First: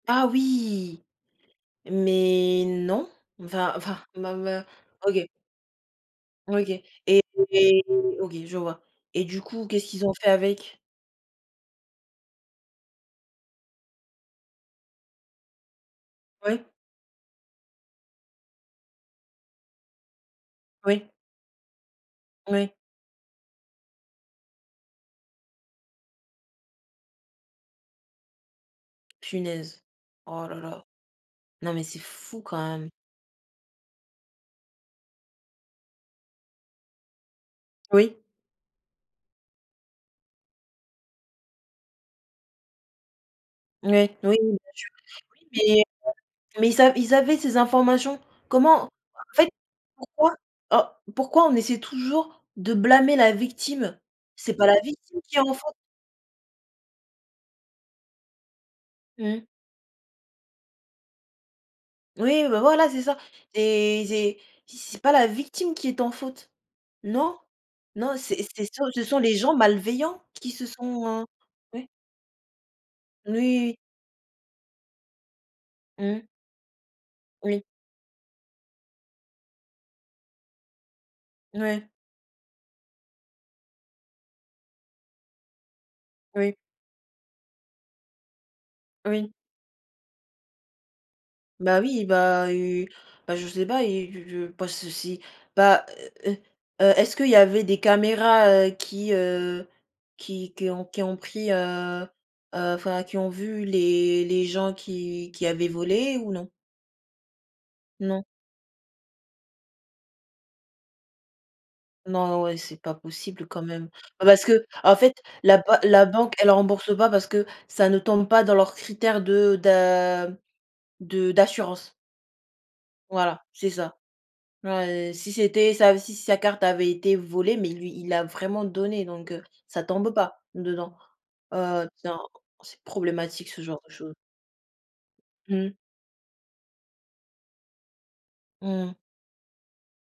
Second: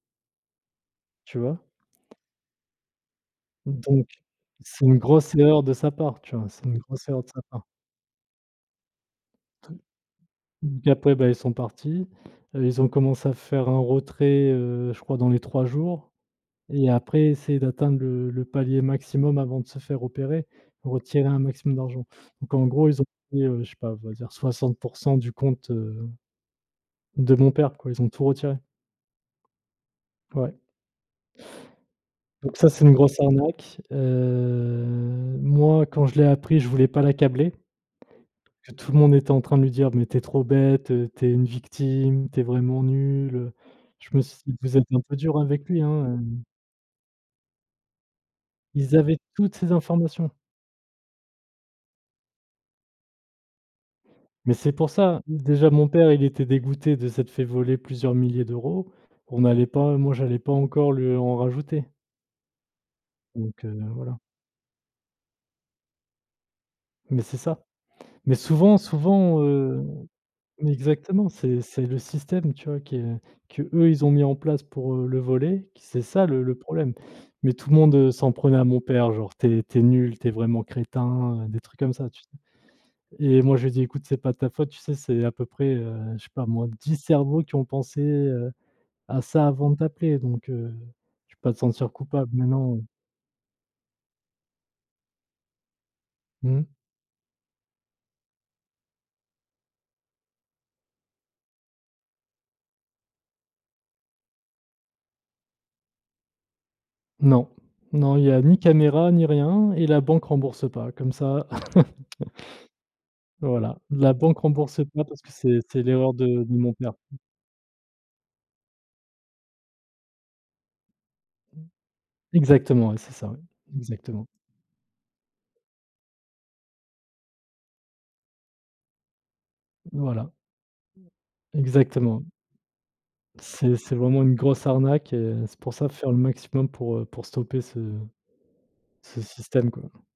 Ah oui, Tu vois? mais non, enfin enfin, Donc ma ma c'est une OK grosse erreur de sa part, tu vois, c'est OK, une et grosse et erreur de sa part. et et OK, je vois. Et du coup, Te qu'est-ce qu'ils ont fait avec? D après, bah, ils sont partis, heu, ils ont commencé à faire un retrait, heu, je crois dans les 3 jours Ouais. et après essayer d'atteindre le le palier maximum avant de se faire repérer, Ouais. retirer un maximum d'argent. Donc, en Ouais. gros, ils ont pris, heu je sais pas, on va dire 60 % du compte, heu, de mon père, quoi, ils ont tout retiré. Punaise. Oh Ouais. la la. Non mais c'est fou quand Donc ça, c'est même. une grosse arnaque, heu, moi, quand je l'ai appris, je voulais pas l'accabler Oui. tout le monde était en train de lui dire: «Mais tu es trop bête, heu, tu es une victime, tu es vraiment nul, heu». Je Ouais, me oui, suis dit: bien «Vous êtes un peu dur sur. avec lui, Oui hein, heu» mais, heu, mais ils avaient ils avaient ces informations? Comment? En Ils avaient fait, toutes ces informations. pourquoi, oh, pourquoi on essaie toujours de blâmer la victime? Mais C'est pas c'est la pour victime ça, qui est en déjà faute. mon père, il était dégoûté de s'être fait voler plusieurs milliers d'euros. Mmh. On allait pas moi, j'allais pas encore lui en rajouter Oui, bah voilà, c'est ça. donc, heu, C'est voilà. c'est si c'est pas la victime qui est en faute Mais non, c'est ça. non, Mais c'est c'est ce souvent sont ce sont les souvent, gens heu, malveillants qui se sont, heu exactement, c'est c'est ouais. le système, tu vois, que Oui. qu'eux ils ont mis en place pour, heu, le voler, c'est Mmh. ça le le problème. Mais Oui. tout le monde, heu, s'en prenait à mon père, genre: «Tu es tu es nul, tu es vraiment crétin», heu, des trucs Ouais. comme ça, tu sais? Et moi, je lui dis: «Écoute, c'est pas de ta faute, tu sais, c'est à peu près, heu, je sais pas Oui. moi, 10 cerveaux qui ont pensé, heu, à Oui. ça avant de t'appeler, donc, heu, je vais pas te Ben sentir oui, coupable, mais bah non». u bah je sais pas, ils je je pas ceci, bah, heu Mmh. heu, est-ce qu'il y avait des caméras, heu, qui heu, qui qui ont qui ont pris, heu heu, enfin, qui ont vu les les gens qui qui avaient volé ou non? Non, non il Non. n'y a ni caméra ni rien et la banque rembourse pas comme ça Non, ouais, c'est pas possible quand voilà, même. la Bah banque parce que, rembourse en pas fait, parce que la c'est ba c'est la l'erreur banque, de elle de mon père. rembourse pas parce que ça ne tombe pas dans leurs critères de d'a de d'assurance Exactement, ouais, c'est ça, ouais, voilà, c'est ça. exactement. Ouais. Si c'était ça, si si sa carte avait été volée, mais lui, il l'a vraiment donné, donc heu, ça tombe Voilà. pas dedans, heu, tiens, Exactement. c'est problématique ce C'est genre de c'est chose. vraiment une grosse arnaque et c'est Mmh. pour ça, il faut faire le maximum pour, heu, pour stopper ce Mmh mh. ce système, quoi.